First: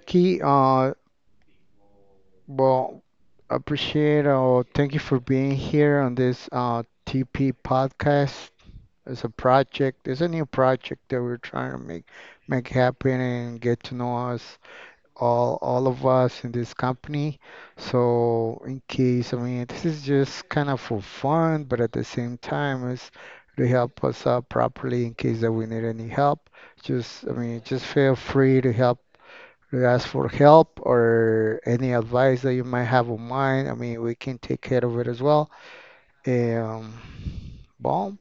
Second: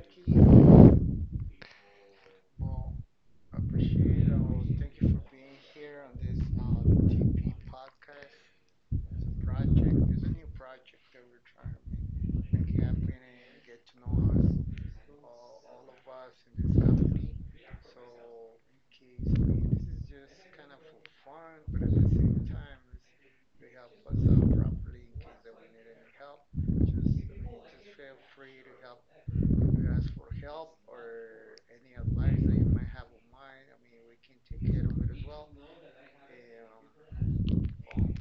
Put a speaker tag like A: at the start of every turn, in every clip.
A: Jackie, well, appreciate or thank you for being here on this TP podcast. It's a project, it's a new project that we're trying to make happen and get to know us all of us in this company. So in case, I mean, this is just kind of for fun, but at the same time, it's to help us out properly in case that we need any help. Just, I mean, just feel free to help you ask for help or any advice that you might have on mind. I mean, we can take care of it as well. Um, boom.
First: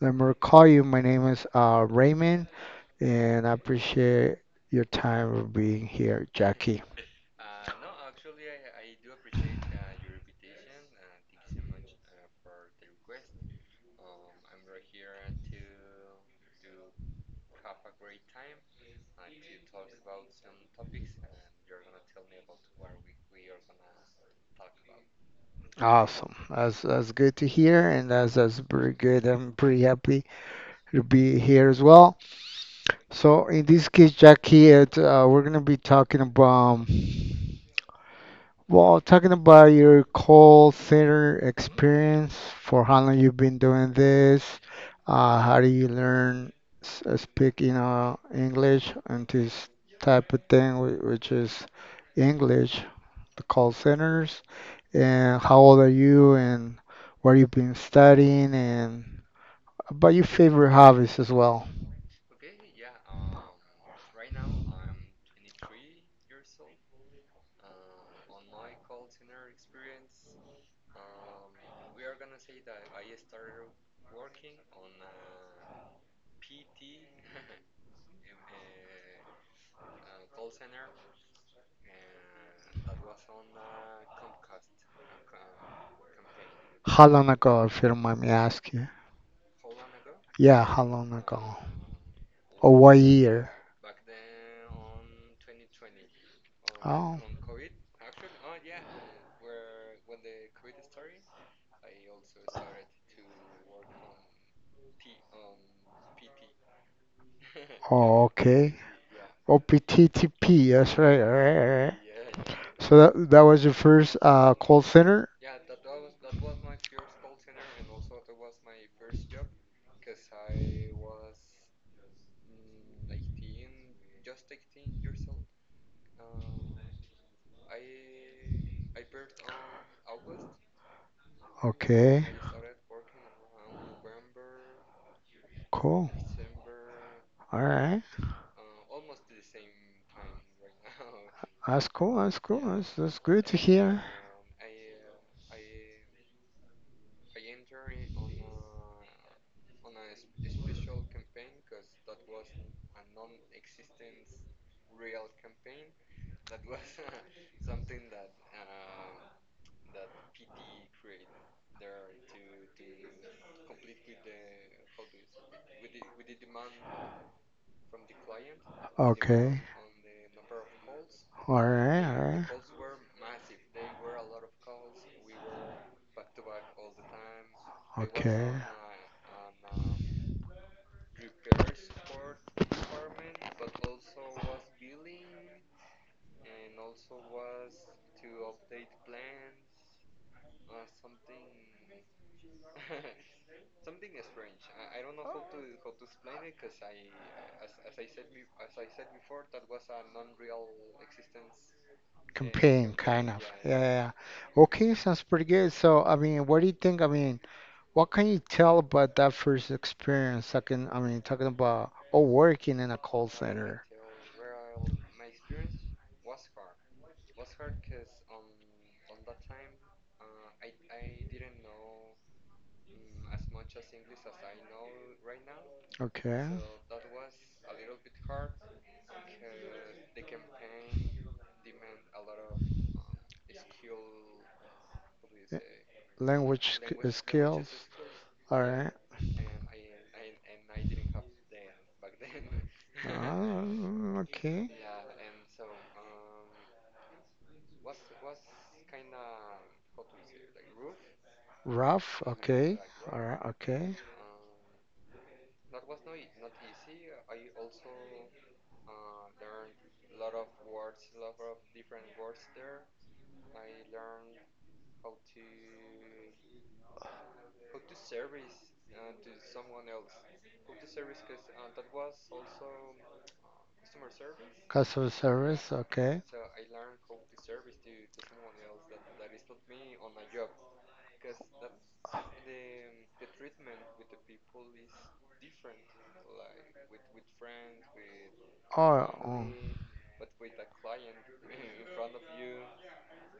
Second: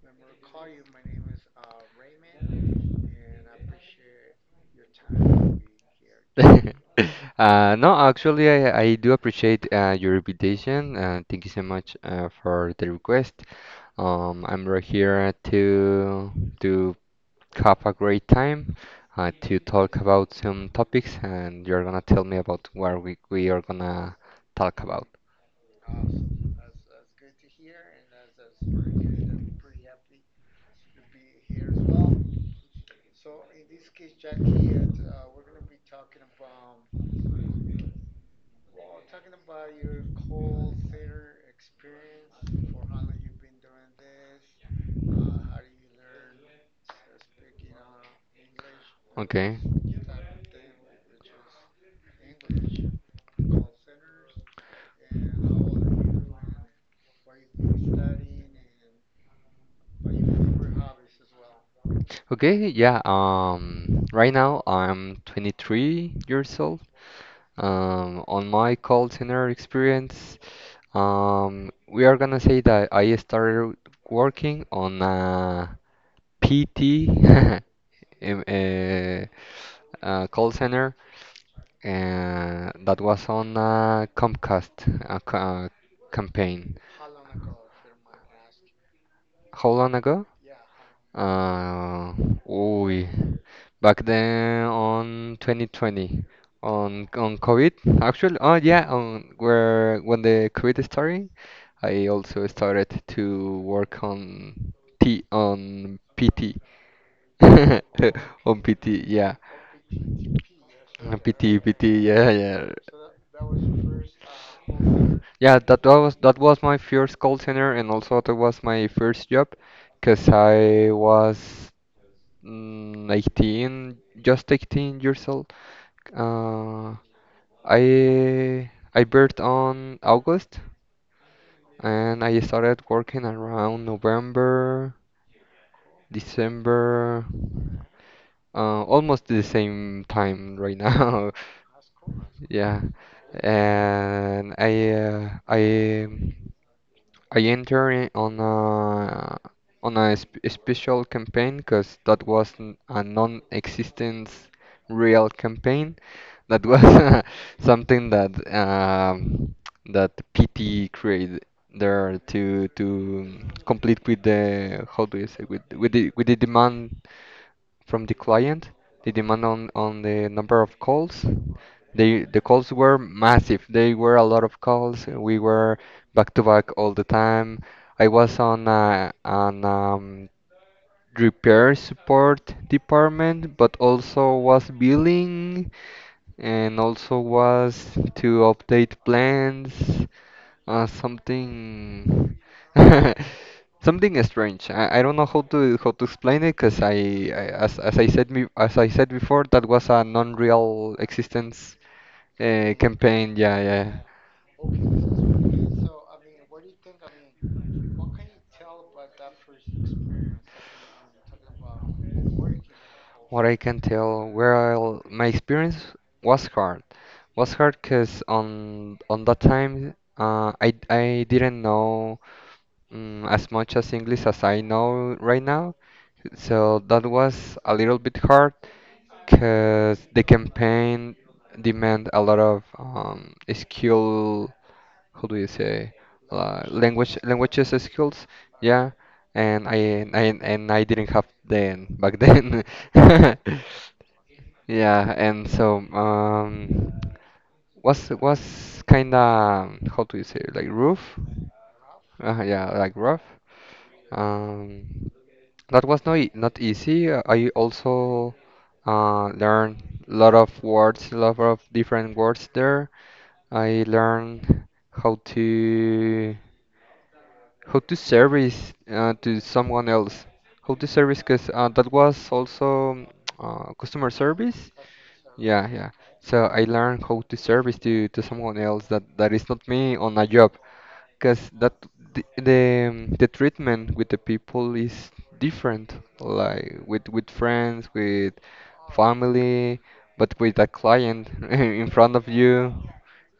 A: Let me call you. My name is Raymond, and I appreciate your time for being here, Jackie.
B: No, actually, I do appreciate your invitation. Thank you so much for the request. I'm right here to to have a great time, to talk about some topics, and you're gonna tell me about what we are gonna talk about.
A: Awesome. That's good to hear, and that's pretty good. I'm pretty happy to be here as well. So in this case, Jackie, we're gonna be talking about. Well, talking about your call center experience, for how long you've been doing this, how do you learn speak, you know, English and
B: Okay.
A: this type of thing, which is English, the call centers, and how old are you and where you've been studying and about your favorite hobbies as well.
B: Okay, yeah, right now I'm 23 years old. On my call center experience, we are gonna say that I started working on a PT in a, call center, and that was on a Comcast campaign.
A: How long ago, if you don't mind me asking?
B: How long ago?
A: Yeah, how long ago?
B: Uh,
A: Or what
B: ooh,
A: year?
B: back then on 2020, on
A: Oh,
B: COVID. Actually, oh yeah, on where when the COVID started, I also started to work on. T On PT
A: oh,
B: on
A: okay.
B: PT yeah.
A: OPTTP, that's right. All
B: PT,
A: right, right.
B: yeah, yeah,
A: So that was your first call center?
B: yeah, that was my first call center, and also that was my first job because I was 18, just 18 years old. Uh, I I birthed on August,
A: Okay.
B: and I started working around November,
A: Cool.
B: December.
A: All right.
B: Almost the same time right now.
A: That's cool.
B: Yeah.
A: That's good to hear.
B: And I I entered on a sp special campaign because that was a non-existent real campaign. That was something that PT created there to complete with the, how do you say, with the demand from the client, the demand
A: Okay.
B: on, the number of calls.
A: All right, all
B: The
A: right.
B: calls were massive. They were a lot of calls. We were back to back all the time. I was
A: Okay.
B: on an repair support department, but also was billing, and also was to update plans, something, something strange. I don't know how to explain it, because I as I said me as I said before, that was a non-real existence
A: Campaign, kind
B: campaign.
A: of.
B: Yeah,
A: Yeah,
B: yeah.
A: yeah. Okay, sounds pretty good. So, I mean, what do you think? I mean, what can you tell about that first experience? I mean, talking about working in a call
B: What I can
A: center.
B: tell, well, my experience was hard. Was hard because on that time, I didn't know as much as English as I know right now,
A: Okay.
B: so that was a little bit hard. Because the campaign demand a lot of skill, how do you say,
A: Language
B: language, languages
A: skills.
B: skills,
A: All right.
B: yeah. And I didn't have then back then.
A: Ah, okay.
B: Yeah. And so was kinda, how do you say, like roof.
A: Rough.
B: Yeah,
A: Okay.
B: like
A: All
B: rough.
A: right. Okay.
B: Um, that was not easy. I also learned a lot of words, a lot of different words there. I learned how to service to someone else, how to service, because that was also customer service.
A: Customer
B: Yeah,
A: service.
B: yeah.
A: Okay.
B: So I learned how to service to someone else, that is not me on a job. Because that the, the um, the treatment with the people is different, like with friends, with
A: Oh.
B: family, but with a client in front of you,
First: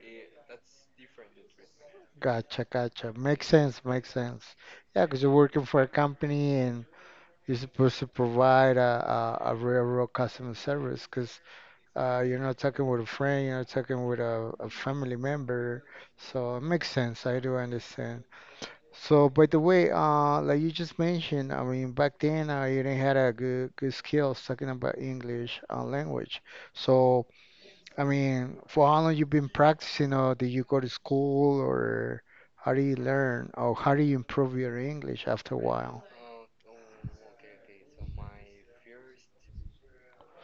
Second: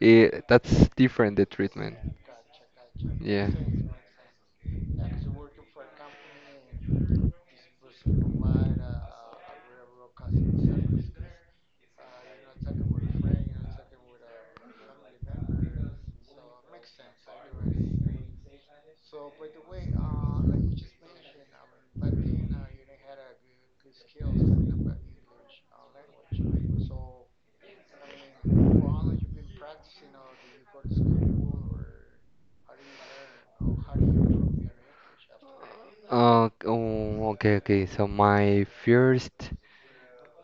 B: that's different, the treatment.
A: Gotcha. Makes
B: Yeah.
A: sense, makes sense. Yeah, because you're working for a company and you're supposed to provide a real, real customer service because you're not talking with a friend, you're not talking with a family member. So it makes sense. I do understand. So, by the way, like you just mentioned, I mean, back then you didn't had a good, good skills talking about English language. So, I mean, for how long you have been practicing, or did you go to school, or how do you learn, or how do you improve your English after a while?
B: Oh, okay, okay. So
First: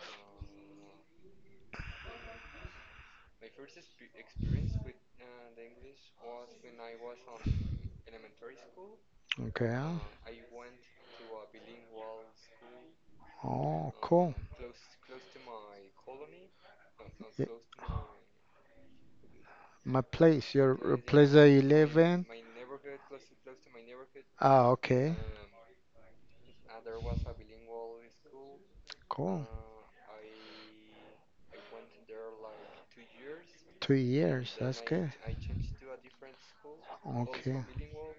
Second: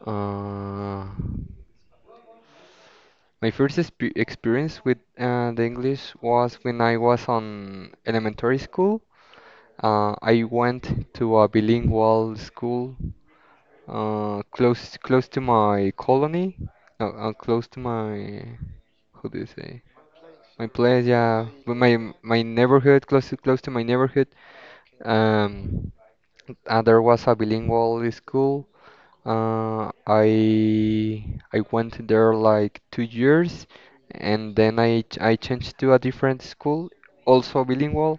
B: uh, my first experience with the English was when I was on elementary school.
A: Okay.
B: I went to a bilingual school,
A: Oh, cool.
B: close to my colony, no,
A: Ye-
B: close to my, how do you say?
A: My place,
B: My
A: your
B: place,
A: place that
B: yeah,
A: you
B: but
A: live
B: my
A: in?
B: my neighborhood, close to my neighborhood,
A: Ah, okay.
B: um, there was a bilingual school.
A: Cool.
B: I went there like 2 years,
A: Two
B: and
A: years,
B: then
A: that's good.
B: I changed to a different school,
A: Okay.
B: also bilingual.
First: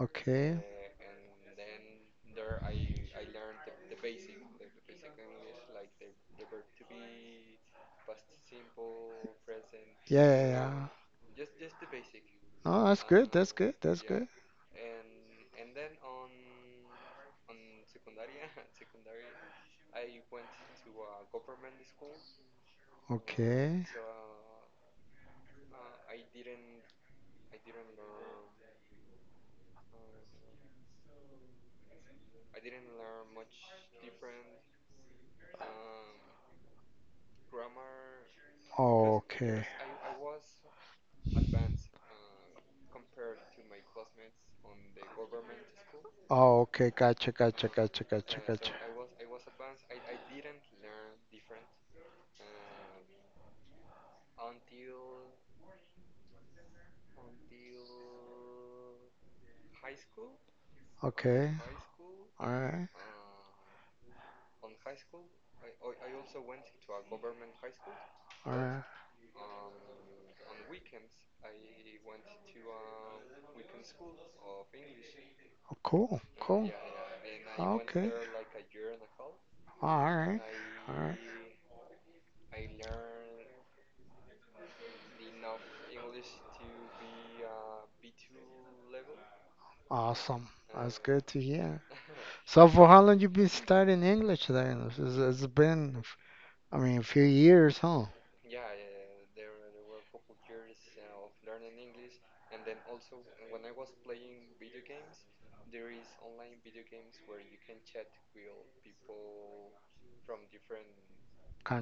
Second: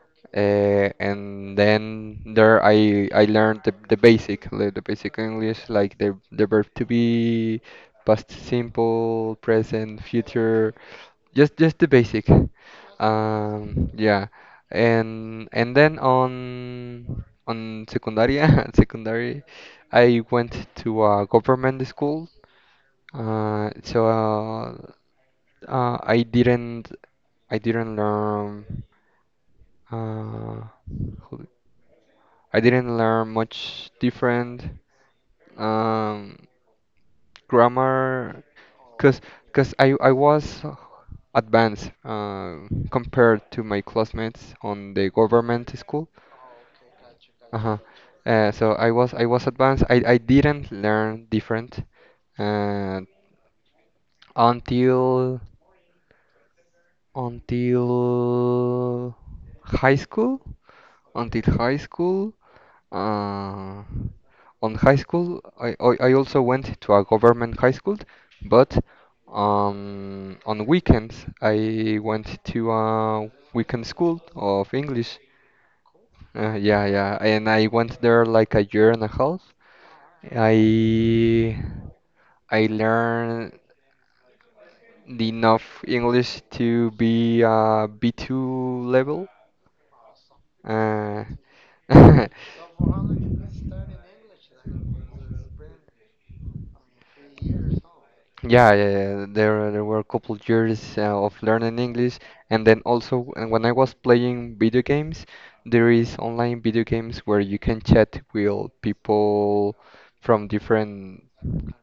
A: Okay.
B: And then there I learned the basic, like the basic English, like the verb to be, past simple, present,
A: Yeah, yeah,
B: future,
A: yeah.
B: just the basic.
A: No, that's good. That's good.
B: Yeah. And then on secundaria, secondary, I went to a government school.
A: Okay.
B: So, uh, I didn't I didn't learn uh, how I didn't learn much different um, grammar, because
A: Okay.
B: because I was advanced, compared to my classmates on the government school.
A: Oh, okay. Gotcha, gotcha,
B: Uh-huh.
A: gotcha, gotcha,
B: Uh,
A: gotcha.
B: so I was advanced. I didn't learn different uh, until until high school.
A: Okay.
B: Until high school.
A: All right.
B: Uh, on high school, I also went to a government high school,
A: All
B: but
A: right.
B: on weekends I went to a weekend school of English.
A: Oh, cool. Cool.
B: Yeah, yeah, and I went
A: Okay.
B: there like a year and a half.
A: All right. All right.
B: I I learned enough English to be B2 level.
A: Awesome. That's
B: Uh,
A: good to hear. So for how long you been studying English then? It's been I mean, a few years, huh?
B: Yeah, yeah, yeah. There were a couple years of learning English, and then also and when I was playing video games, there is online video games where you can chat with people from different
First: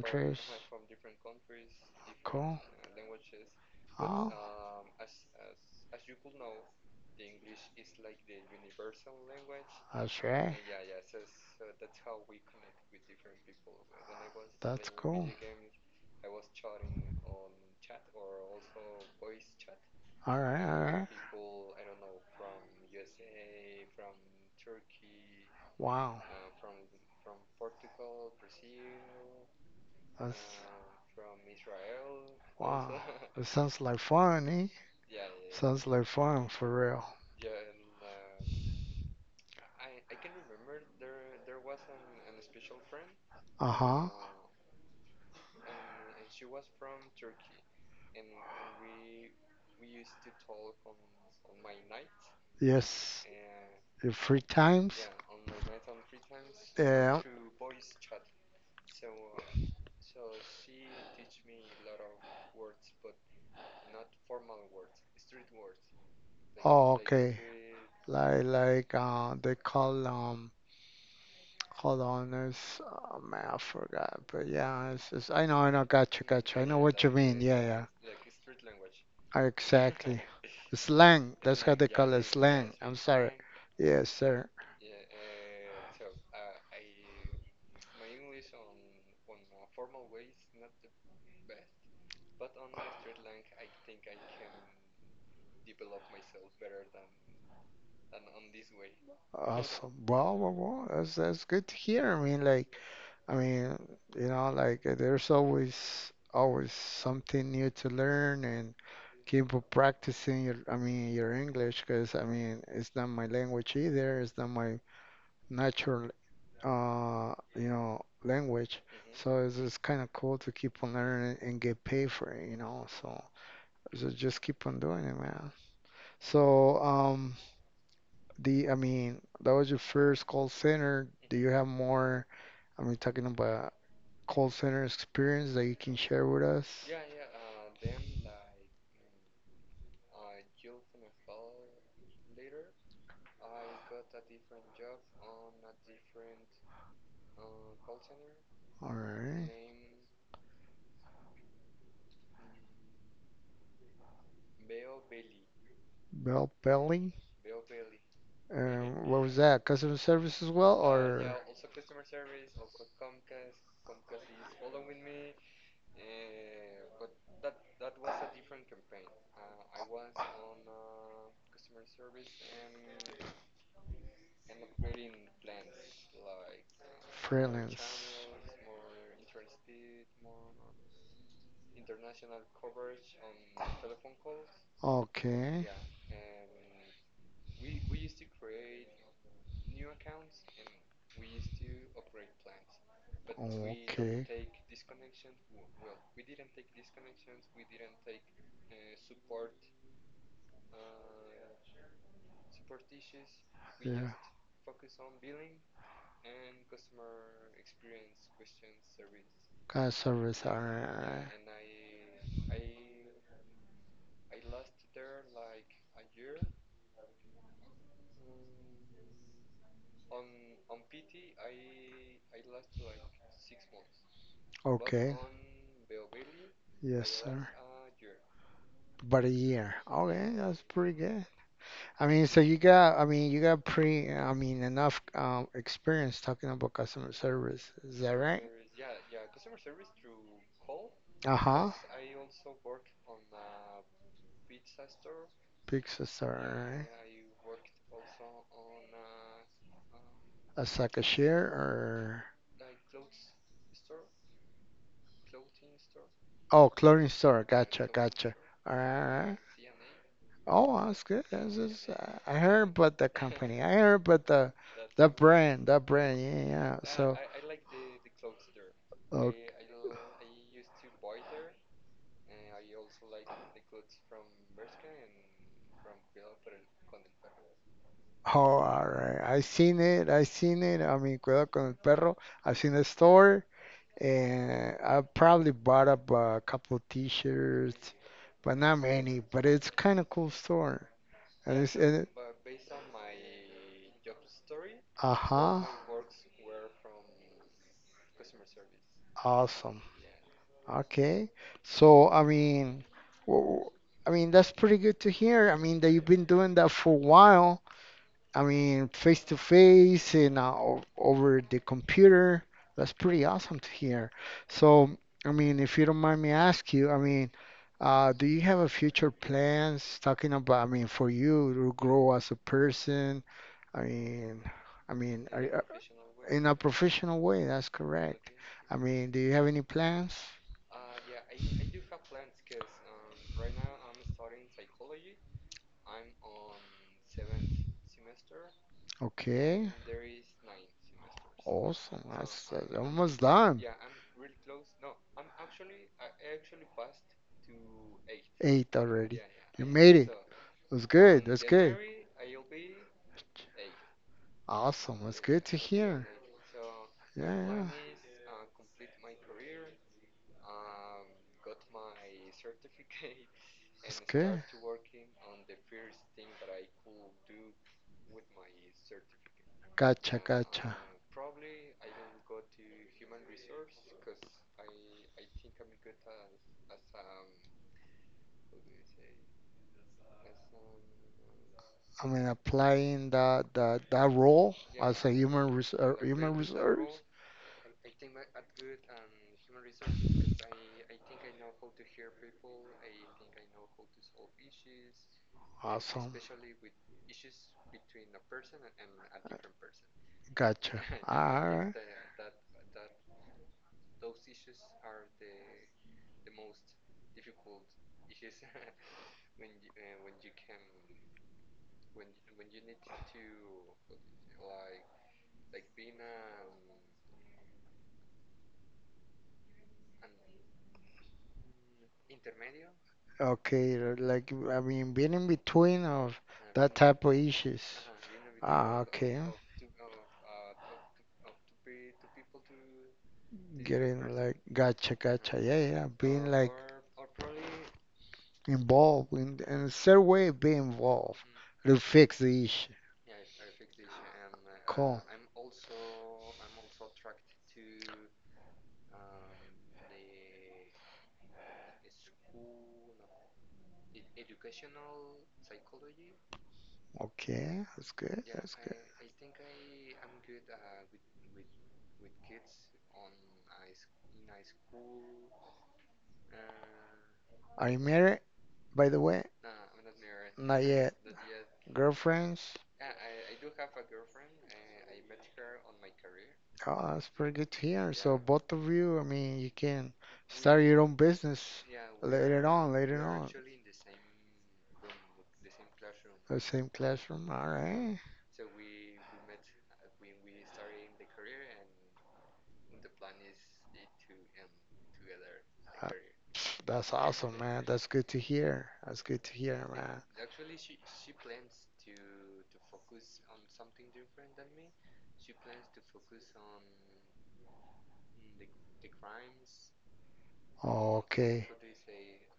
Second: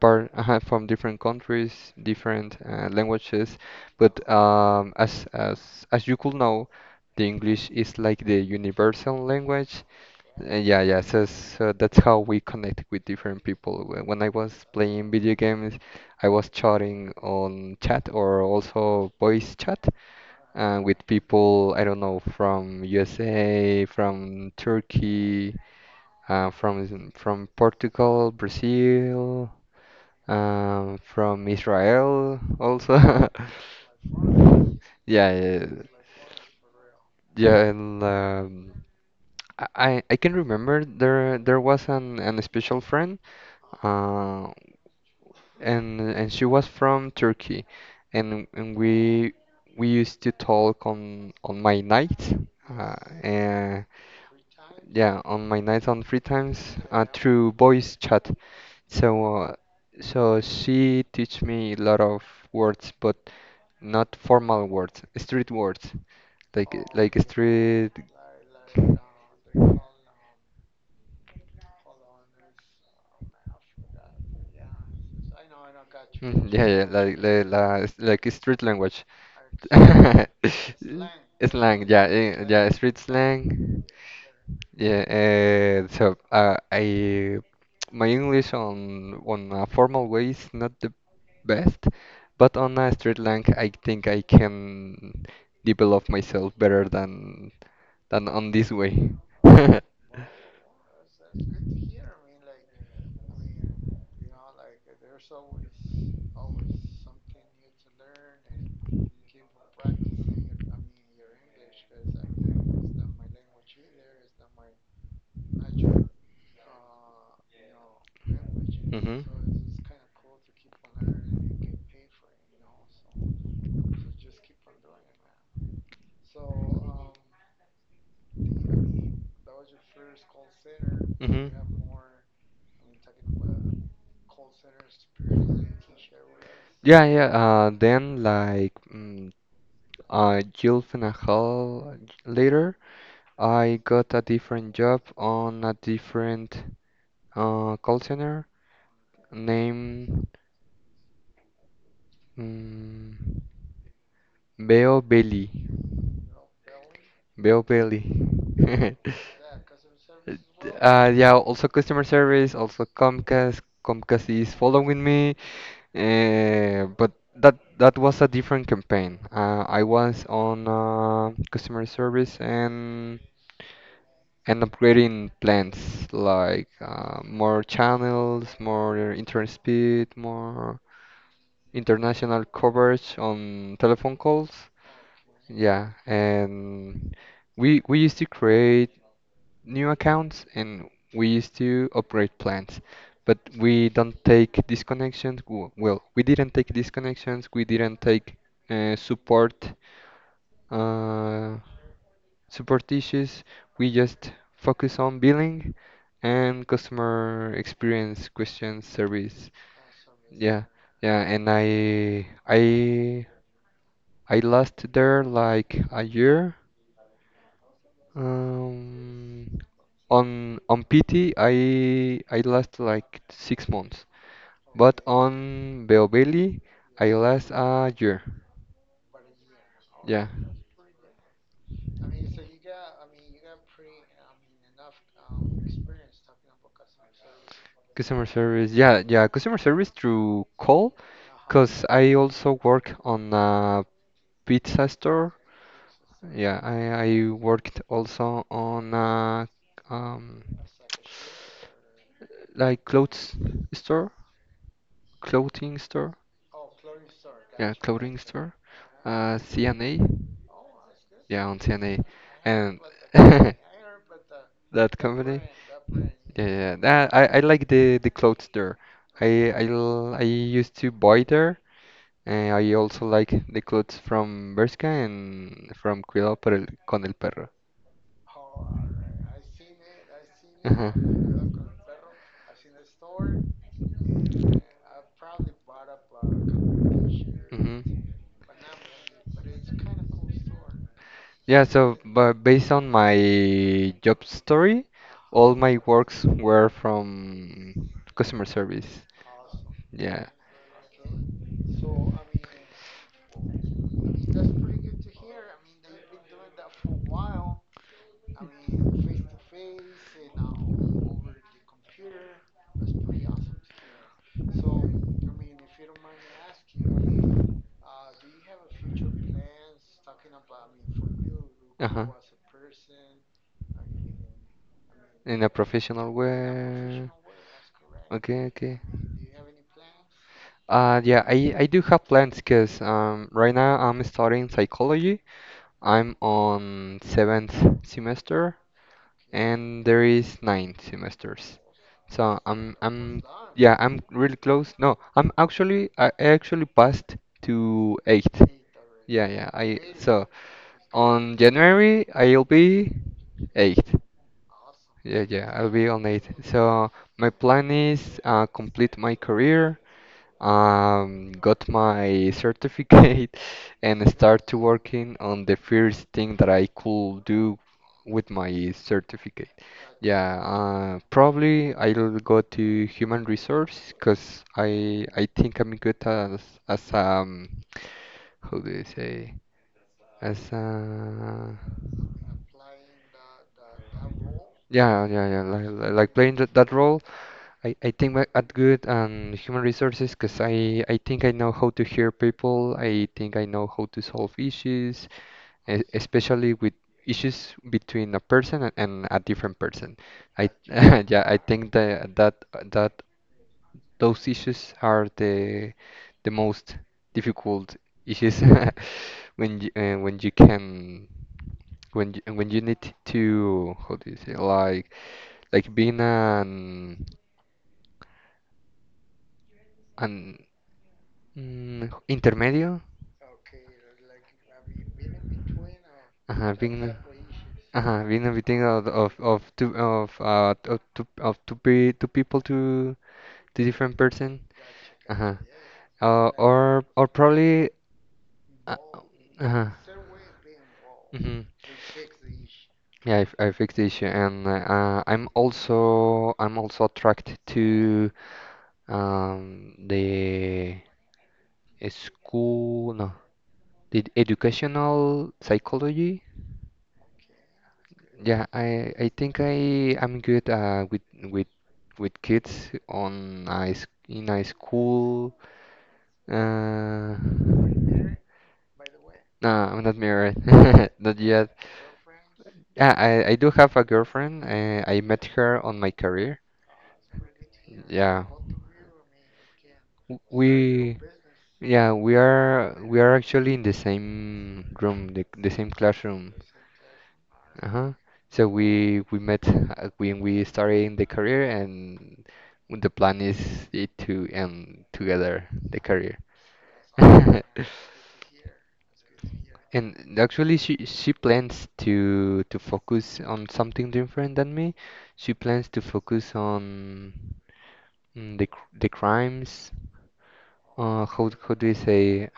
B: part, from different countries, different
A: cool.
B: languages. But
A: Oh,
B: as you could know, the English is like the universal language.
A: that's right.
B: Yeah, yeah. So that's how we connect with different people. When I was
A: That's
B: playing
A: cool.
B: video games, I was chatting on chat or also voice chat,
A: All right, all
B: with
A: right.
B: people, I don't know, from USA, from Turkey,
A: Wow,
B: from Portugal, Brazil,
A: that's
B: from Israel
A: wow.
B: also.
A: It sounds like fun, eh?
B: Yeah, yeah,
A: Sounds like fun for real.
B: yeah, and I can remember there was an special friend,
A: Uh-huh.
B: uh, and she was from Turkey, and we used to talk on my nights, uh,
A: Yes.
B: and
A: Your free times?
B: yeah, on my nights on free times,
A: Yeah.
B: through voice chat. So uh, so she teach me a lot of words, but not formal words, street words, like
A: Oh, okay.
B: street.
A: Like they call hold on it's man I forgot but yeah it's I know gotcha gotcha I
B: Yeah,
A: know
B: yeah,
A: what you mean
B: it's like a street language.
A: Exactly slang that's how they
B: Slang, yeah,
A: call it
B: yeah,
A: slang I'm
B: street
A: sorry
B: slang.
A: yes sir
B: Yeah, I my English on a formal way is not the best, but on a street slang, I think I can develop myself better than on this way.
A: awesome wow that's good to hear I mean like I mean you know like there's always something new to learn and keep on practicing your I mean your English because I mean it's not my language either it's not my natural you know language so it's kind of cool to keep on learning and get paid for it you know so so just keep on doing it man so the I mean that was your first call center do you have more I mean talking about call center experience that you can share with us
B: Yeah, yeah. Then, like, Jill Finahal later. I got a different job on a different call center
A: all right
B: named um, Bell Belly.
A: Bell Belly
B: Bell Belly.
A: what was that customer service as well or
B: Yeah, also customer service, also Comcast. Comcast is following me. But that was a different campaign. I was on customer service and upgrading plans, like more
A: Freelance.
B: channels, more internet speed, more international coverage on telephone calls.
A: Okay.
B: Yeah, and we used to create new accounts, and we used to upgrade plans, but we don't
A: Okay.
B: take disconnections. Well, we didn't take disconnections. We didn't take support. Uh, Superstitious. We
A: Yeah.
B: just focus on billing and customer experience question service.
A: Kind of service
B: Yeah, yeah,
A: are.
B: and I lost there like a year. Um, on PT I last like 6 months, but
A: Okay.
B: on Beobelli
A: Yes,
B: I
A: sir.
B: last a year.
A: But a year.
B: Yeah.
A: Okay, that's pretty good. I mean, so you got, I mean, you got pre, I mean, enough experience talking about customer service. Is that
B: Customer
A: right?
B: service, yeah, yeah, customer service through call,
A: Uh-huh.
B: because I also work on a pizza store.
A: Pizza Star,
B: Yeah,
A: alright.
B: I worked also on a um,
A: As a cashier or
B: like clothes store, clothing store,
A: oh, clothing store.
B: yeah,
A: Gotcha,
B: clothing
A: gotcha.
B: store,
A: Alright.
B: CNA,
A: Oh, that's good.
B: yeah, on CNA,
A: I heard
B: and
A: about the
B: A, and
A: company. I heard about the
B: That company?
A: brand.
B: Yeah,
A: Yeah,
B: yeah.
A: yeah. So,
B: I like the clothes there.
A: okay.
B: I used to buy there, and I also like the clothes from Bershka and from Cuidado por el, con el perro.
A: Oh, alright. I seen it.
B: Ajá.
A: I mean, cuidado con el perro. I seen the store, and I probably bought up a couple of
B: Hmm.
A: t-shirts, but not many. But it's kind of cool store. And
B: Yeah,
A: it's
B: so
A: and
B: but based on my job story, all
A: uh-huh.
B: my works were from customer service.
A: Awesome.
B: Yeah.
A: Okay. So, I mean, w- I mean that's pretty good to hear. I mean that you've been doing that for a while. I mean, face to face and over the computer. That's pretty awesome to hear. So, I mean, if you don't mind me ask you, I mean, do you have a future plans talking about, I mean, for you to
B: Uh-huh.
A: grow as a person I mean,
B: In a
A: are-
B: professional
A: in a
B: way.
A: professional way, that's correct.
B: Okay,
A: I
B: okay.
A: mean, do you have any plans?
B: Yeah, I do have plans because right now I'm studying psychology. I'm on seventh semester,
A: Okay,
B: and there is nine semesters.
A: awesome.
B: So
A: That's
B: I'm
A: almost
B: I'm
A: done.
B: yeah, I'm really close. No, I actually passed to eighth.
A: Eight already.
B: Yeah, yeah.
A: You
B: I
A: made it.
B: so
A: That's good.
B: on
A: That's good.
B: January I'll be eighth.
A: Awesome. That's
B: Yeah,
A: good
B: yeah.
A: to
B: I'll be on
A: hear.
B: eighth. So
A: Yeah,
B: my
A: yeah.
B: plan is complete my career, got my certificate
A: That's
B: and
A: good.
B: start to working on the first thing that I could do with my certificate.
A: Gotcha,
B: Yeah,
A: gotcha.
B: probably I'll go to human resource, because I think I'm good as as um how do you say, as
A: I mean, applying that that role Yeah, as
B: yeah,
A: a
B: yeah, yeah,
A: human res
B: like,
A: human
B: playing that role.
A: resource.
B: I think I at good and human resources, because I think I know how to hear people. I think I know how to solve issues,
A: Awesome.
B: especially with issues between a person and a different person. I
A: Gotcha.
B: yeah, I
A: All
B: think that those issues are the most difficult issues. When you can when you, need to, how do you say, like being an intermedio?
A: right. Okay. Like I mean, being in between of
B: Ajá,
A: that
B: being
A: type of issues.
B: being between
A: Ah, okay.
B: of two pe two people, to two different
A: Getting like
B: person.
A: gotcha,
B: Uh-huh.
A: gotcha. Yeah. Being like
B: Or probably, uh,
A: involved in a
B: uh-huh.
A: certain way, be involved
B: Hmm.
A: mhm, to fix the issue.
B: Yeah, I fixed the issue, and
A: Cool.
B: I'm also attracted to the school, no, the educational psychology.
A: Okay, that's good.
B: Yeah,
A: That's
B: I think I am good with with with kids on in a school. Uh,
A: Are you married, by the way?
B: no, I'm not married,
A: Not yet.
B: not yet.
A: Girlfriends?
B: Yeah, I do have a girlfriend. I met her on my career.
A: Oh, that's pretty good to hear. So
B: Yeah,
A: both of you, I mean, you can
B: W- we
A: start your own business
B: yeah we are we
A: later
B: are
A: on.
B: actually in the same room, the same classroom.
A: The same classroom. All
B: Uh-huh.
A: right.
B: So we met when we started in the career, and the plan is it to end together the
A: Uh,
B: career.
A: That's awesome, man. That's good to hear. That's good to hear, man.
B: And actually, she plans to focus on something different than me. She plans to focus on the crimes. Uh, how
A: Okay.
B: how do you say?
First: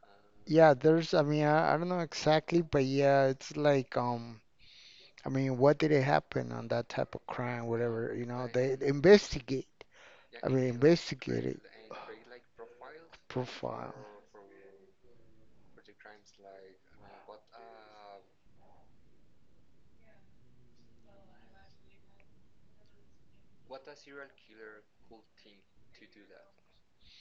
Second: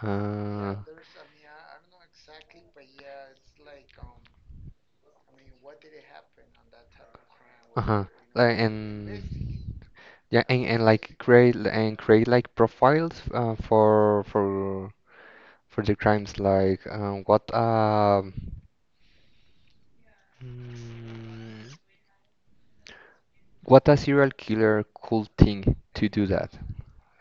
A: Yeah, there's, I mean, I don't know exactly, but yeah, it's like, I mean, what did it happen on that type of crime,
B: Uh-huh.
A: whatever, you know,
B: Like
A: they
B: and.
A: investigate.
B: Yeah,
A: I
B: and,
A: mean,
B: and like
A: investigate
B: create
A: it.
B: and create like profiles
A: Profile.
B: for the crimes like mm, what a serial killer could think to do that.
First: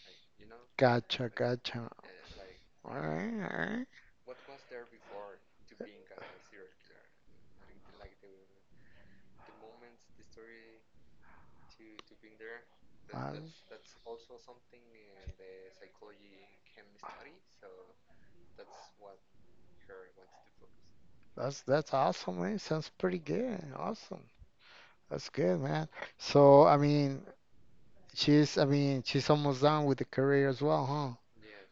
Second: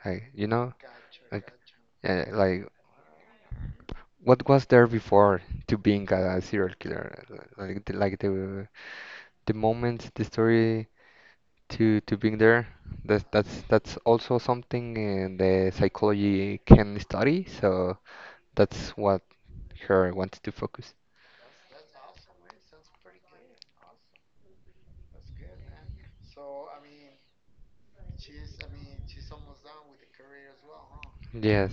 B: Like you know,
A: Gotcha,
B: like
A: gotcha.
B: like
A: All right,
B: what was there before to being a serial killer? Like the the moment the story to being there.
A: all
B: That's
A: right.
B: that's that's also something the psychology can study. So. That's what her wanted to focus.
A: That's awesome, man. Sounds pretty good. Awesome. That's good, man. So, I mean, she's almost done with the career as well, huh?
B: Yes.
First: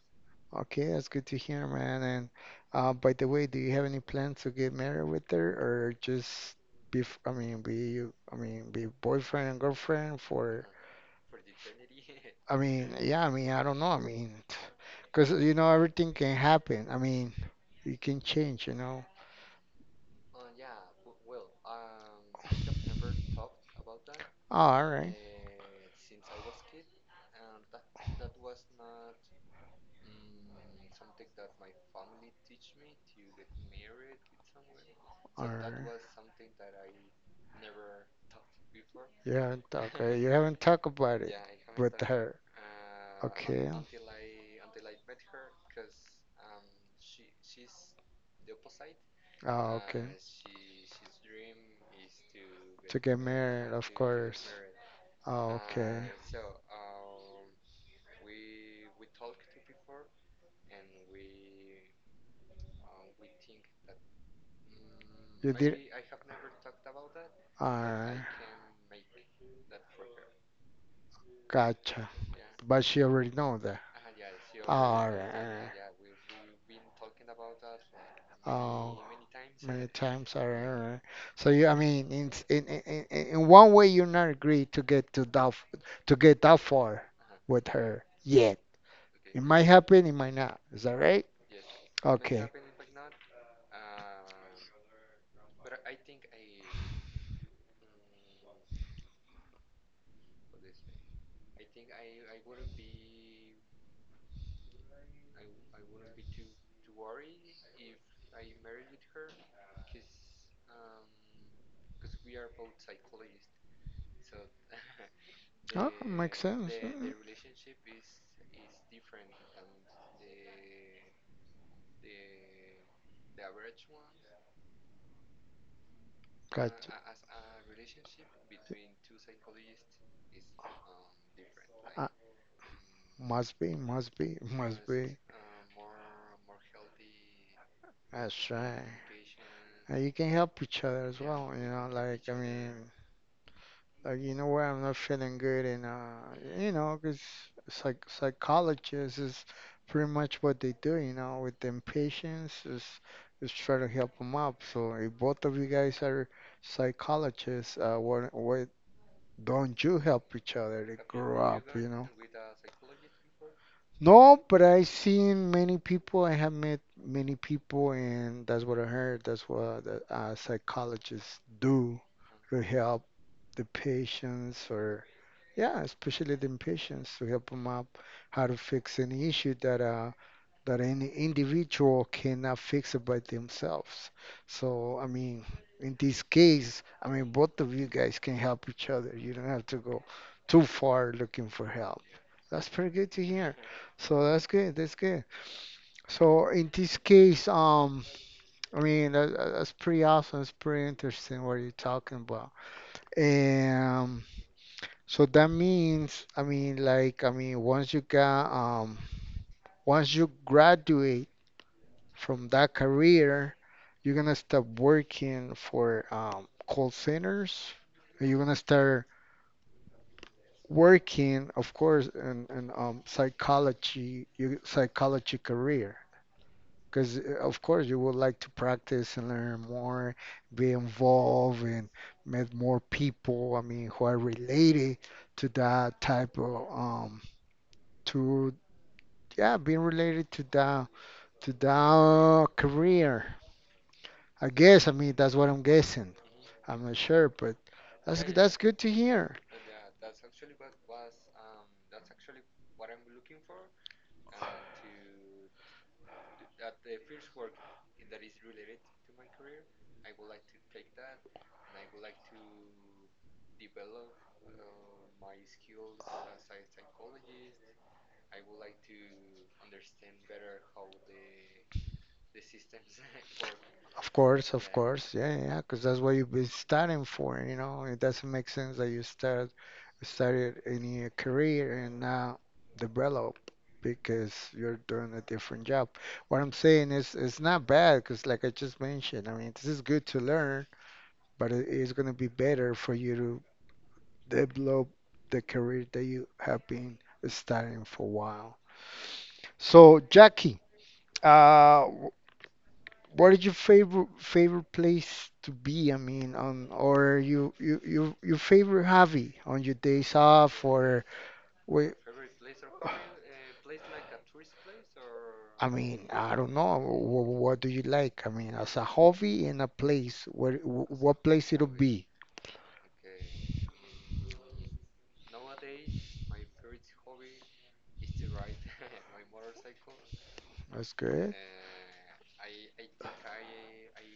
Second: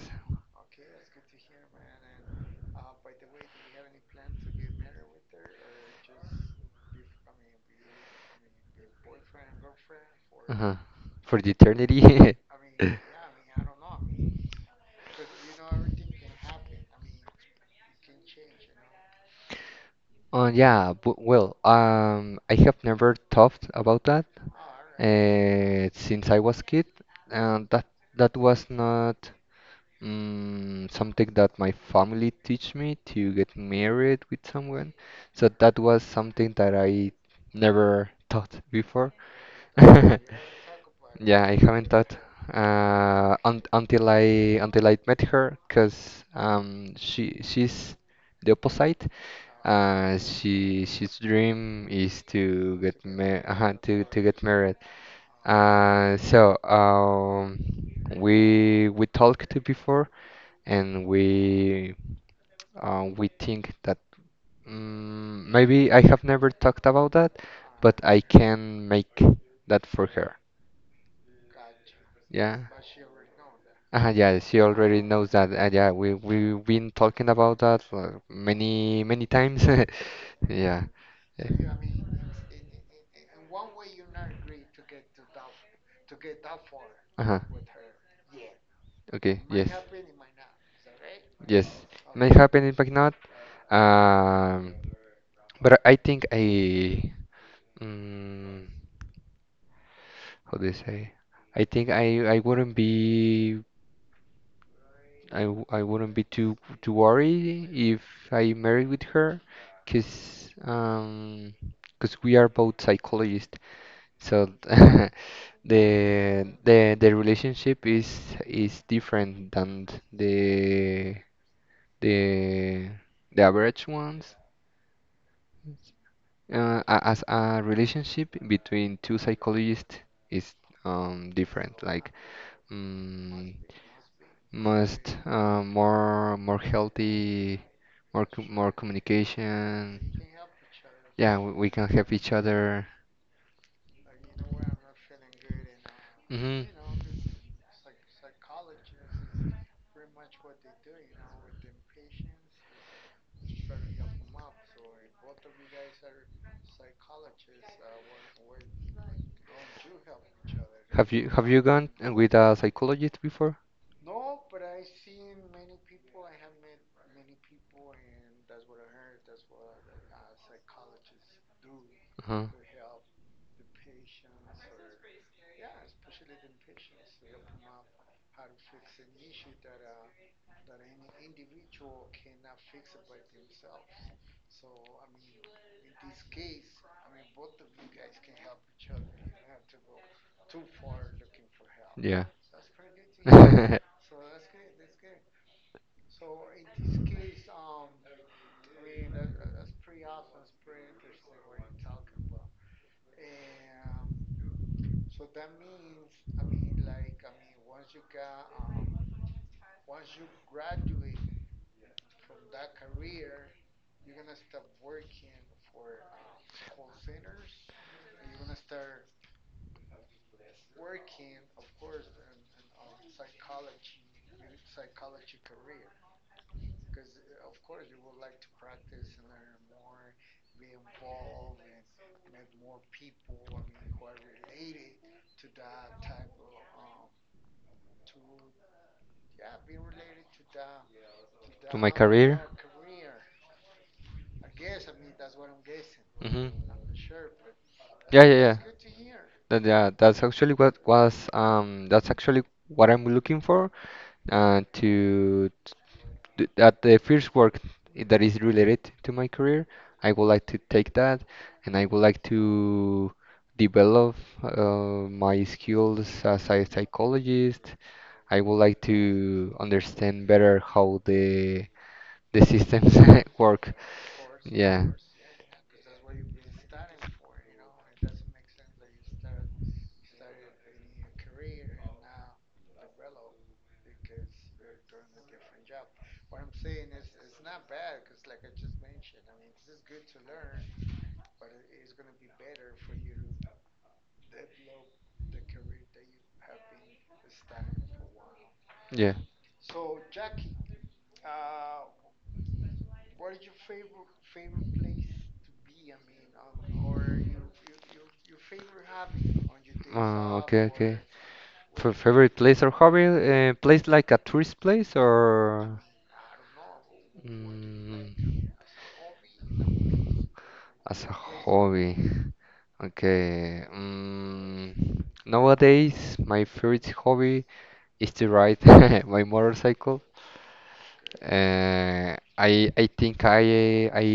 A: Okay, that's good to hear, man. And by the way, do you have any plans to get married with her, or just be, f- I mean, be, I mean, be boyfriend and girlfriend for,
B: Uh-huh. For the eternity.
A: I mean, yeah, I mean, I don't know, I mean, because you know, everything can happen. I mean, it can change, you know.
B: Yeah, well, I have never thought about that
A: Oh, all right,
B: since I was kid, and that was not. Something that my family teach me to get married with someone.
A: all
B: So
A: right.
B: that was something that I never thought before.
A: Yeah, okay. You haven't talked about it
B: Yeah, I haven't
A: with
B: thought
A: her.
B: un
A: Okay.
B: until I met her, cause she's the opposite.
A: Oh, okay.
B: She's
A: dream
B: dream is to
A: To get
B: get ma
A: Of
B: uh,
A: yeah, to get
B: to to get
A: course.
B: married.
A: Married. Oh, okay.
B: Uh,
A: So
B: so
A: um,
B: um we talked before and we think that
A: You mm, did.
B: maybe
A: Actually I
B: I
A: have
B: have never
A: never
B: talked about that,
A: I I
B: but
A: Alright.
B: I can
A: can
B: make that for her.
A: Gotcha.
B: Yeah.
A: But she already know that. Yeah
B: Yeah,
A: she
B: she already
A: already
B: knows
A: Alright, knows that
B: that.
A: alright. yeah
B: Yeah,
A: we
B: we've
A: we've been
B: been
A: talking
B: talking about
A: about that
B: that
A: for Oh,
B: many many times.
A: many times. Many times. Alright,
B: Yeah.
A: alright. So you,
B: Yeah.
A: I mean, in s- in one way, you're not agree to get to that to get that far
B: Uh-huh.
A: with her yet. Okay,
B: Okay,
A: It might
B: yes.
A: happen. It might not. Is that right? it
B: Yes.
A: may
B: May
A: Okay. happen.
B: happen, it might not. Um, but I think I. Mm, how they say? I think I wouldn't be I wouldn't be too worried if I married with her, cause um 'cause we are both psychologists, so
A: Oh, makes
B: the
A: sense.
B: the
A: Mm,
B: the relationship is different than the the the average ones.
A: Gotcha.
B: As a relationship between two psychologists is different,
A: Uh,
B: like. Mm,
A: must be, must
B: Must
A: be.
B: more healthy, more co-
A: That's
B: more
A: right.
B: communication.
A: And you can help each other as
B: Yeah,
A: well,
B: we,
A: you
B: we can
A: know,
B: help
A: like,
B: each
A: I
B: other.
A: mean, Like, you know what? I'm not feeling good, and
B: Hmm.
A: you know, 'cause psychologists is pretty much what they do. You know, with them patients is try to help them up. So if both of you guys are psychologists, why why don't you help each other to
B: Have you
A: grow
B: have you
A: up?
B: gone
A: You know.
B: with a psychologist before?
A: No, but I seen many people. I have met many people, and that's what I heard. That's what the psychologists do
B: Uh-huh.
A: to help the patients or yeah, especially the impatience to help them up how to fix any issue that that any individual cannot fix it by themselves. So I mean, in this case, I mean both of you guys can help each other. You don't have to go too far looking for help.
B: Yeah.
A: That's pretty good to hear. So that's good. So in this case, I mean that's pretty awesome. It's pretty interesting what you're talking about. And so that means, I mean, like, I mean, once you got, once you graduate from that career, you're gonna start working for call centers. And you're gonna start working, of course, in psychology, your psychology career. Because of course you would like to practice and learn more, be involved and meet more people. I mean, who are related to that type of to… Yeah, being related to the career, I guess. I mean, that's what I'm guessing.
B: Hmm.
A: I'm not sure, but
B: Yeah,
A: that's good to
B: was good.
A: hear.
B: That, yeah, that's actually what I'm looking for uh to at the first work that is related to my career. I would like to take that, and I would like to develop uh, my skills as a psychologist. I would like to understand better how the systems work.
A: Of course, of
B: Yeah.
A: course. Yeah, yeah. Because that's what you've been studying for. You know, it doesn't make sense that you started any career and now develop because you're doing a different job. What I'm saying is it's not bad because, like I just mentioned, I mean, this is good to learn, but it is going to be better for you to develop the career that you have been studying for a while.
B: Yeah.
A: So, Jackie, uh, wh- what is your favorite place to be? I mean, on or your favorite hobby on your days off
B: Okay, okay.
A: or
B: Or
A: wh-?
B: favorite place or hobby? Place like a tourist place
A: I
B: or
A: mean, I don't know. What do you like? I mean, as a hobby in
B: like
A: a place, where
B: as a
A: what place it'll
B: hobby
A: be?
B: like? Okay. Nowadays, my favorite hobby is to ride my motorcycle.
A: That's good.
B: Uh, I I think I I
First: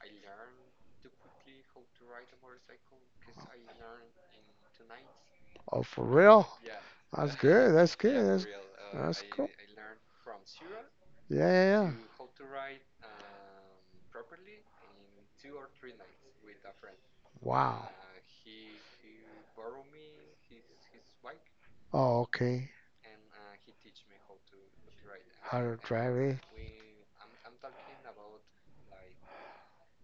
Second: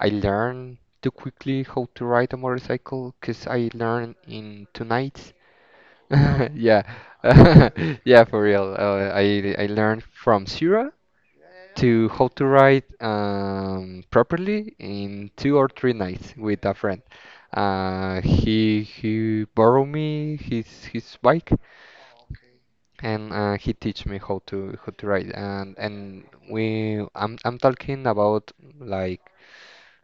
B: I learned too quickly how to ride a motorcycle because I learned in 2 nights.
A: Oh, for real?
B: Yeah.
A: That's good. That's
B: Yeah,
A: good.
B: for real. Uh,
A: That's cool.
B: I I learned from zero
A: Yeah, yeah,
B: to
A: yeah.
B: how to write properly in 2 or 3 nights with a friend.
A: Wow.
B: He borrowed me his bike,
A: Oh, okay.
B: and he teach me how to ride,
A: How to drive
B: and
A: it?
B: we I'm talking about like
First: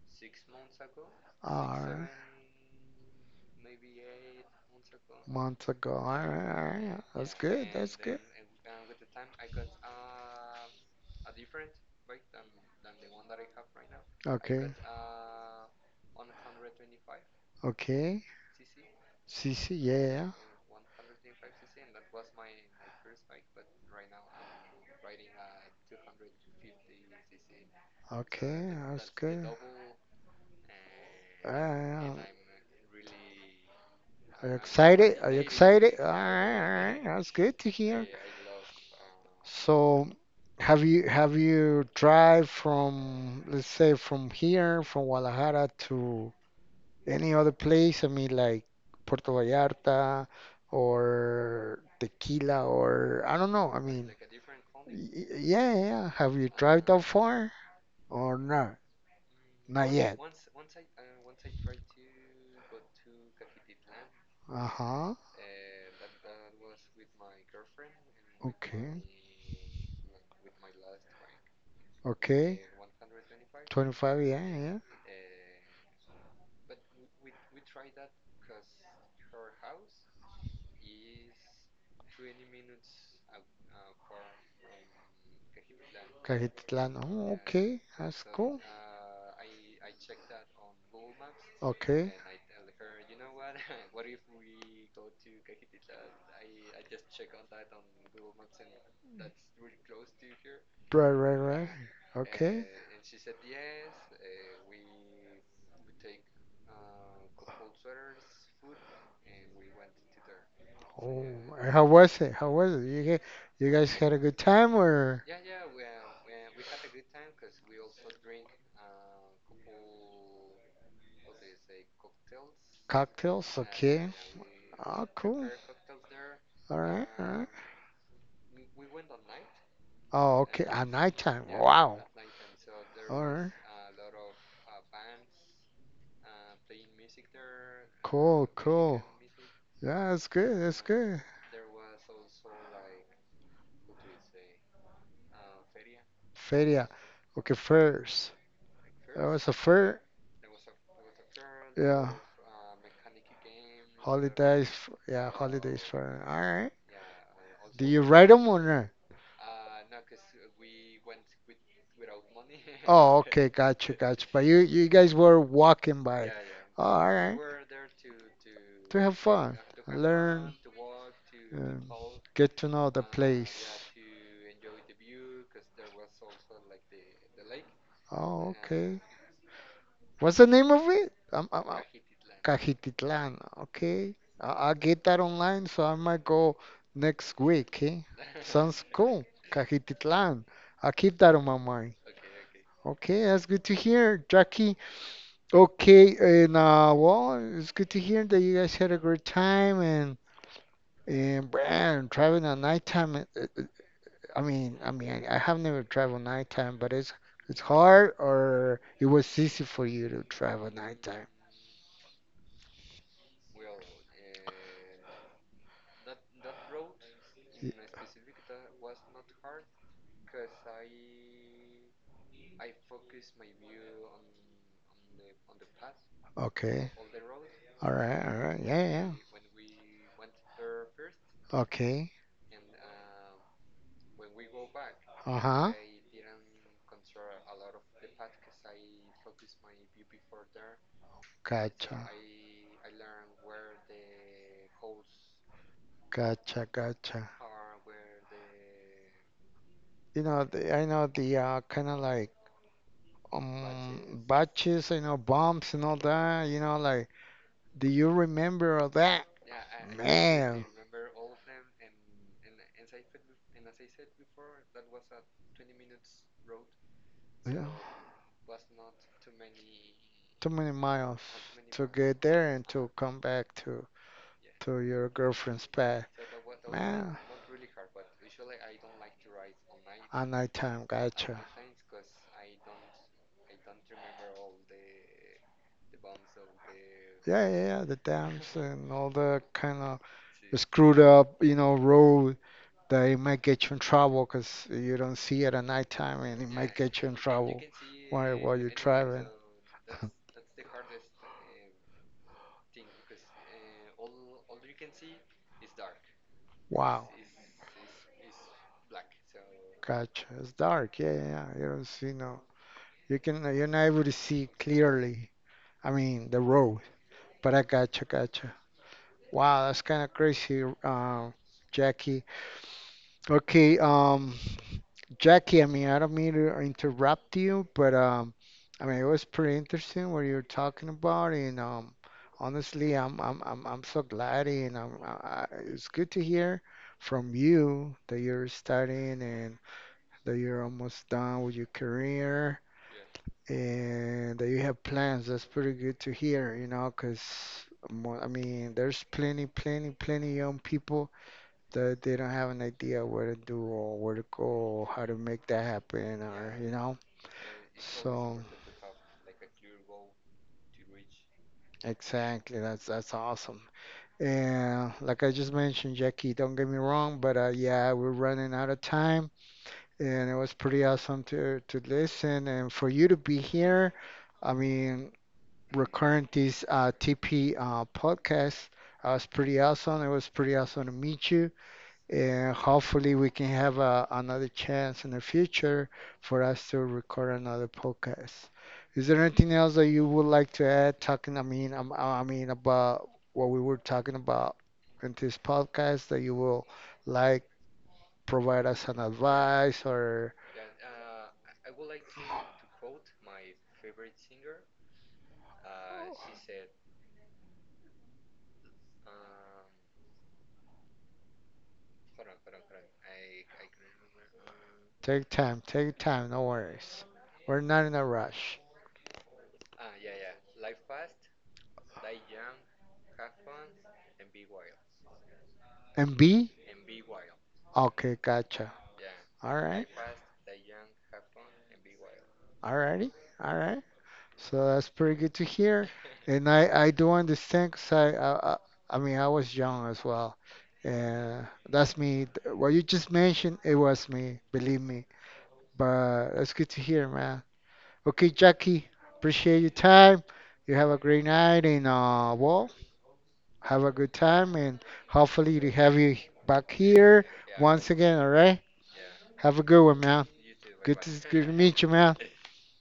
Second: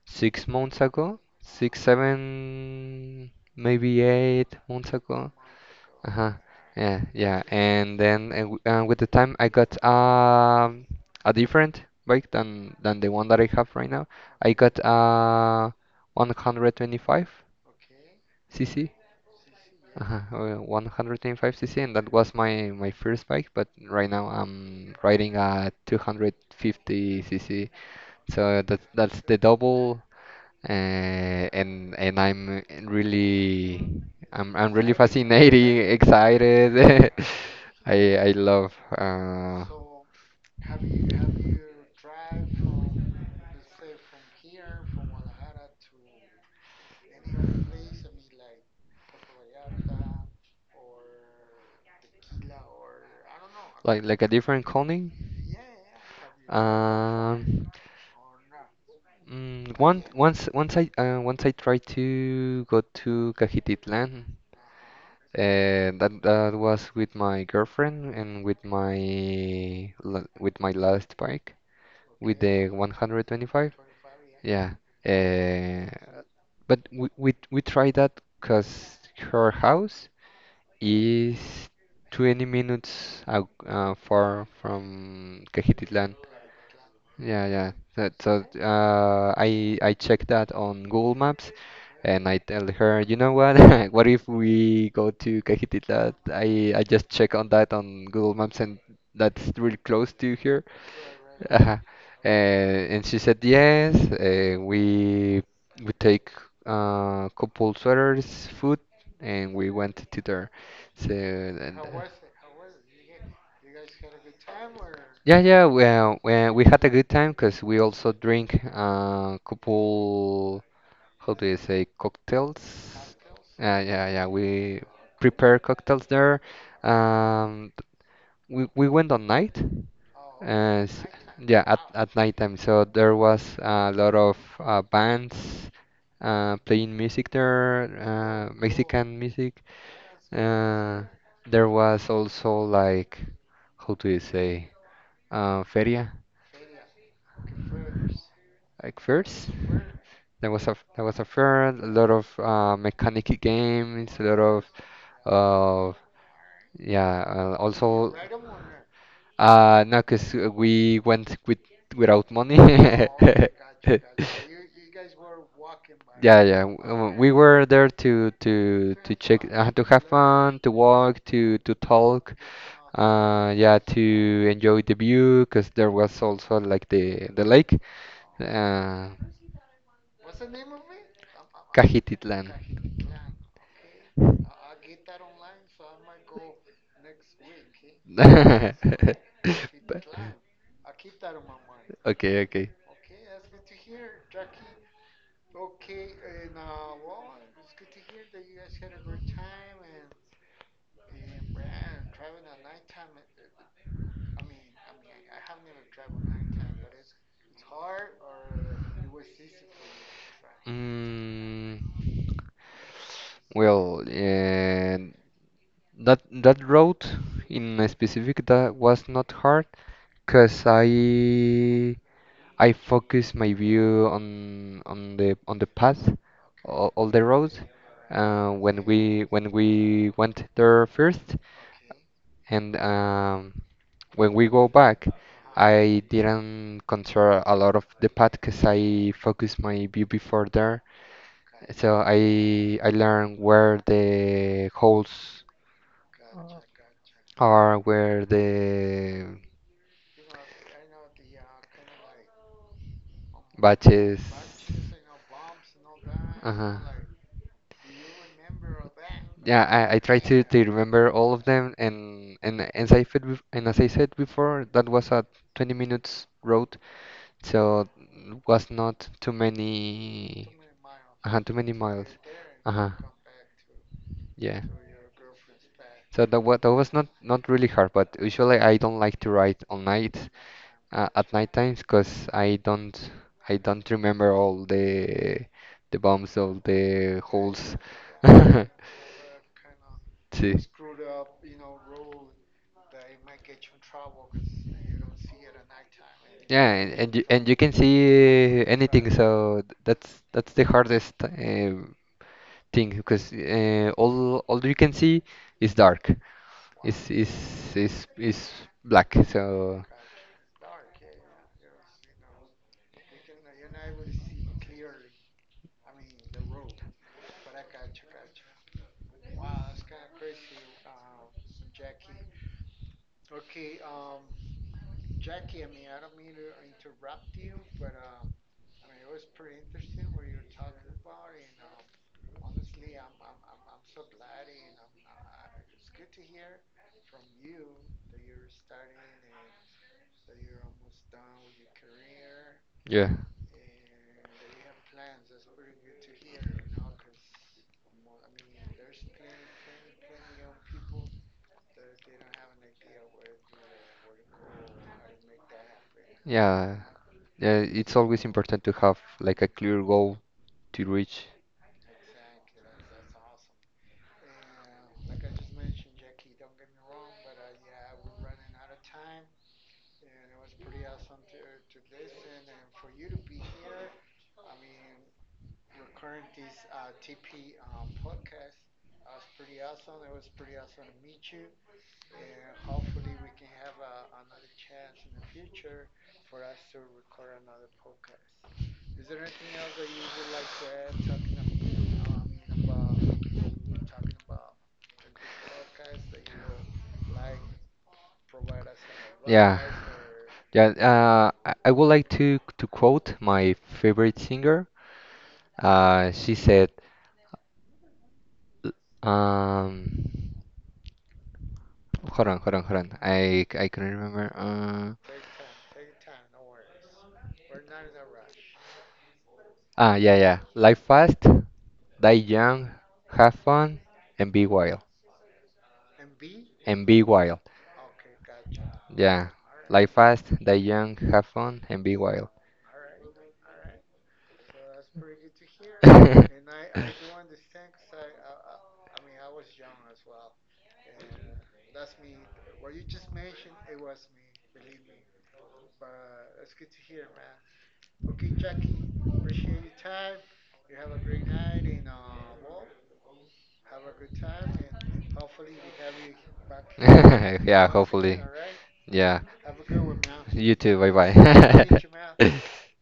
B: 6 months ago,
A: Six? All
B: six,
A: right.
B: 7, maybe 8 months ago.
A: Right. Months ago. Months ago. All
B: Uh-huh.
A: right, all
B: Yeah,
A: right. That's
B: yeah.
A: good. That's
B: And
A: good.
B: then with the time, I got a different bike than the one that I have right now.
A: I got.
B: I
A: Okay.
B: got 125
A: Okay.
B: cc.
A: See, see. Yeah,
B: Uh-huh.
A: yeah.
B: 125 cc, and that was my first bike. But right now I'm riding a 250 cc,
A: So
B: so
A: okay.
B: that's
A: That's
B: that's the
A: good. And
B: double,
A: yeah,
B: and
A: and yeah.
B: I'm really
A: Are you
B: I'm really
A: excited? Are you
B: fascinated
A: excited? All right, all right.
B: excited.
A: That's good to
B: I
A: hear.
B: I love
A: So, have you drive from, let's say, from here from Guadalajara to any other place? I mean, like Puerto Vallarta or Tequila or I don't know. I
B: like
A: mean,
B: a different calling.
A: y- yeah, yeah, yeah. Have you drive that far
B: Um,
A: or not?
B: mm,
A: Not
B: one
A: yet.
B: once once I Once I tried to go to Cajititlan.
A: Uh-huh.
B: That was with my girlfriend and with
A: Okay.
B: with my last bike with
A: Okay,
B: the 125.
A: 25, yeah,
B: Yeah.
A: yeah.
B: Uh, but we tried that because her house is 20 minutes out, far from Cajititlan.
A: Cajititlán. Oh,
B: Yeah, yeah.
A: okay,
B: That,
A: that's
B: so
A: cool.
B: I checked that on Google Maps,
A: Okay,
B: and I tell her, you know what? What if we go to Cajititla? I just check on that on Google Maps, and that's really close to here.
A: right, right, right.
B: Uh-huh.
A: Okay.
B: And she said yes. We take couple sweaters, food, and we went to there. So
A: Oh, and
B: and,
A: how was it? How was it? You get, you guys had a good time or…
B: yeah, yeah. Well, we had a good time because we also drink couple how do you say cocktails?
A: cocktails?
B: Yeah,
A: Okay.
B: yeah, we
A: Oh, cool.
B: prepare cocktails there.
A: All right, all right.
B: Um, we went on night.
A: Oh, okay.
B: Uh,
A: At
B: s-
A: nighttime. Yeah.
B: yeah, at
A: Wow. All
B: at
A: right.
B: nighttime. So there was a lot of bands playing music there,
A: Cool, cool.
B: Mexican music.
A: Yeah, that's good. That's
B: Uh,
A: good.
B: there was also like how do you say feria?
A: Feria. Okay, fairs.
B: Like
A: That was
B: first,
A: a fair.
B: there was a fair, a lot
A: Yeah.
B: of mechanic games, a lot of
A: Holidays. Yeah, holidays.
B: uh,
A: So fair. All right.
B: yeah,
A: Do you
B: also
A: ride to them or not?
B: no, cause we went without money.
A: Oh, okay. Gotcha, gotcha. But you guys were walking by. Yeah, yeah.
B: Yeah, yeah.
A: Oh, all
B: We
A: right,
B: were there to to
A: to
B: to
A: have
B: check,
A: fun,
B: to have
A: learn,
B: fun, to walk, to
A: um,
B: talk,
A: get to know the yeah, place.
B: yeah, to enjoy the view, because there was also like the lake,
A: Oh, okay.
B: uh,
A: What's the name of it? I'm…
B: Cajititlan.
A: Cajititlan. Okay. I, I'll get that online, so I might go next week. Eh?
B: But-
A: Sounds cool. Cajititlan. I'll keep that on my mind.
B: okay, okay.
A: Okay, that's good to hear, Jackie. Okay, and well, it's good to hear that you guys had a great time. And man, traveling at nighttime, I mean, I mean, I have never traveled nighttime, but it's hard, or it was easy for you to travel nighttime?
B: Mm, well, that road
A: Y-
B: in specific, that was not hard because I focus my view on the path
A: Okay.
B: all the road,
A: All right. All right.
B: when
A: Yeah. Yeah,
B: we when we
A: yeah.
B: went there first,
A: Okay.
B: and when we go back,
A: Uh huh.
B: I didn't control a lot of the path because I focused my view before there. So
A: Gotcha.
B: I learned where the holes
A: Gotcha. Gotcha.
B: are, where the
A: You know, the, I know the kind of like
B: batches.
A: um, batches. I know bumps and all that. You
B: Uh-huh.
A: know, like do you remember all that?
B: Yeah, I try to
A: Man.
B: remember all of them, and as I said before, that was a 20 minutes road,
A: Yeah.
B: so was not
A: Too many miles
B: too many
A: to
B: miles.
A: get there and to
B: Uh-huh.
A: come back
B: Yeah.
A: to your girlfriend's pad.
B: So that was not,
A: Man.
B: not really hard, but usually I don't like to write all night,
A: At nighttime,
B: at
A: gotcha.
B: night times, because I don't remember all the bumps of the
A: Yeah, yeah,
B: holes.
A: yeah, the dams and all the kind of
B: Sí.
A: screwed up, you know, road that it might get you in trouble because you don't see it at nighttime, and it
B: Yeah,
A: might
B: and,
A: get you in
B: and you
A: trouble
B: can
A: while
B: see
A: you're
B: anything,
A: driving.
B: so that's the hardest. Thing because all you can see is dark. Is
A: Wow,
B: is is black. So
A: gotcha. It's dark. Yeah, yeah, yeah. You don't see no. You can… you're not able to see clearly. I mean, the road. But I gotcha, gotcha. Wow, that's kind of crazy, Jackie. Okay, Jackie, I mean, I don't mean to interrupt you, but I mean, it was pretty interesting what you were talking about, and honestly, I'm so glad, and it's good to hear from you that you're studying and that you're almost done with your career
B: yeah,
A: and that you have plans. That's pretty good to hear, you know, because I mean, there's plenty young people that they don't have an idea what to do or where to go or how to make that happen, or you
B: yeah,
A: know.
B: yeah. It's always
A: So
B: important to have like a clear goal to reach.
A: exactly, that's awesome. And like I just mentioned, Jackie, don't get me wrong, but yeah, we're running out of time, and it was pretty awesome to listen and for you to be here. I mean, recurring this TP podcast. Was pretty awesome. It was pretty awesome to meet you, and hopefully we can have a, another chance in the future for us to record another podcast. Is there anything else that you would like to add talking, I mean about what we were talking about in this podcast that you will like, provide us an
B: Yeah,
A: advice or…
B: yeah. I would like to quote my favorite singer. She said, um, hold on, hold on, hold on. I can remember.
A: take time, no worries. We're not in a rush.
B: Yeah, yeah. Live fast, die young, have fun, and be wild.
A: And B?
B: And be wild.
A: Okay, gotcha.
B: Yeah.
A: All right.
B: Live fast, die young, have fun, and be wild.
A: All righty. All right. So that's pretty good to hear. And I do understand because I mean, I was young as well. And that's me. What you just mentioned, it was me, believe me. But that's good to hear, man. Okay, Jackie, appreciate your time. You have a great night and well, have a good time, and hopefully to have you back here
B: Yeah,
A: once
B: hopefully.
A: again, all right?
B: Yeah.
A: Have a good one, man.
B: You too. Bye
A: Good to, good to meet you, man.
B: bye.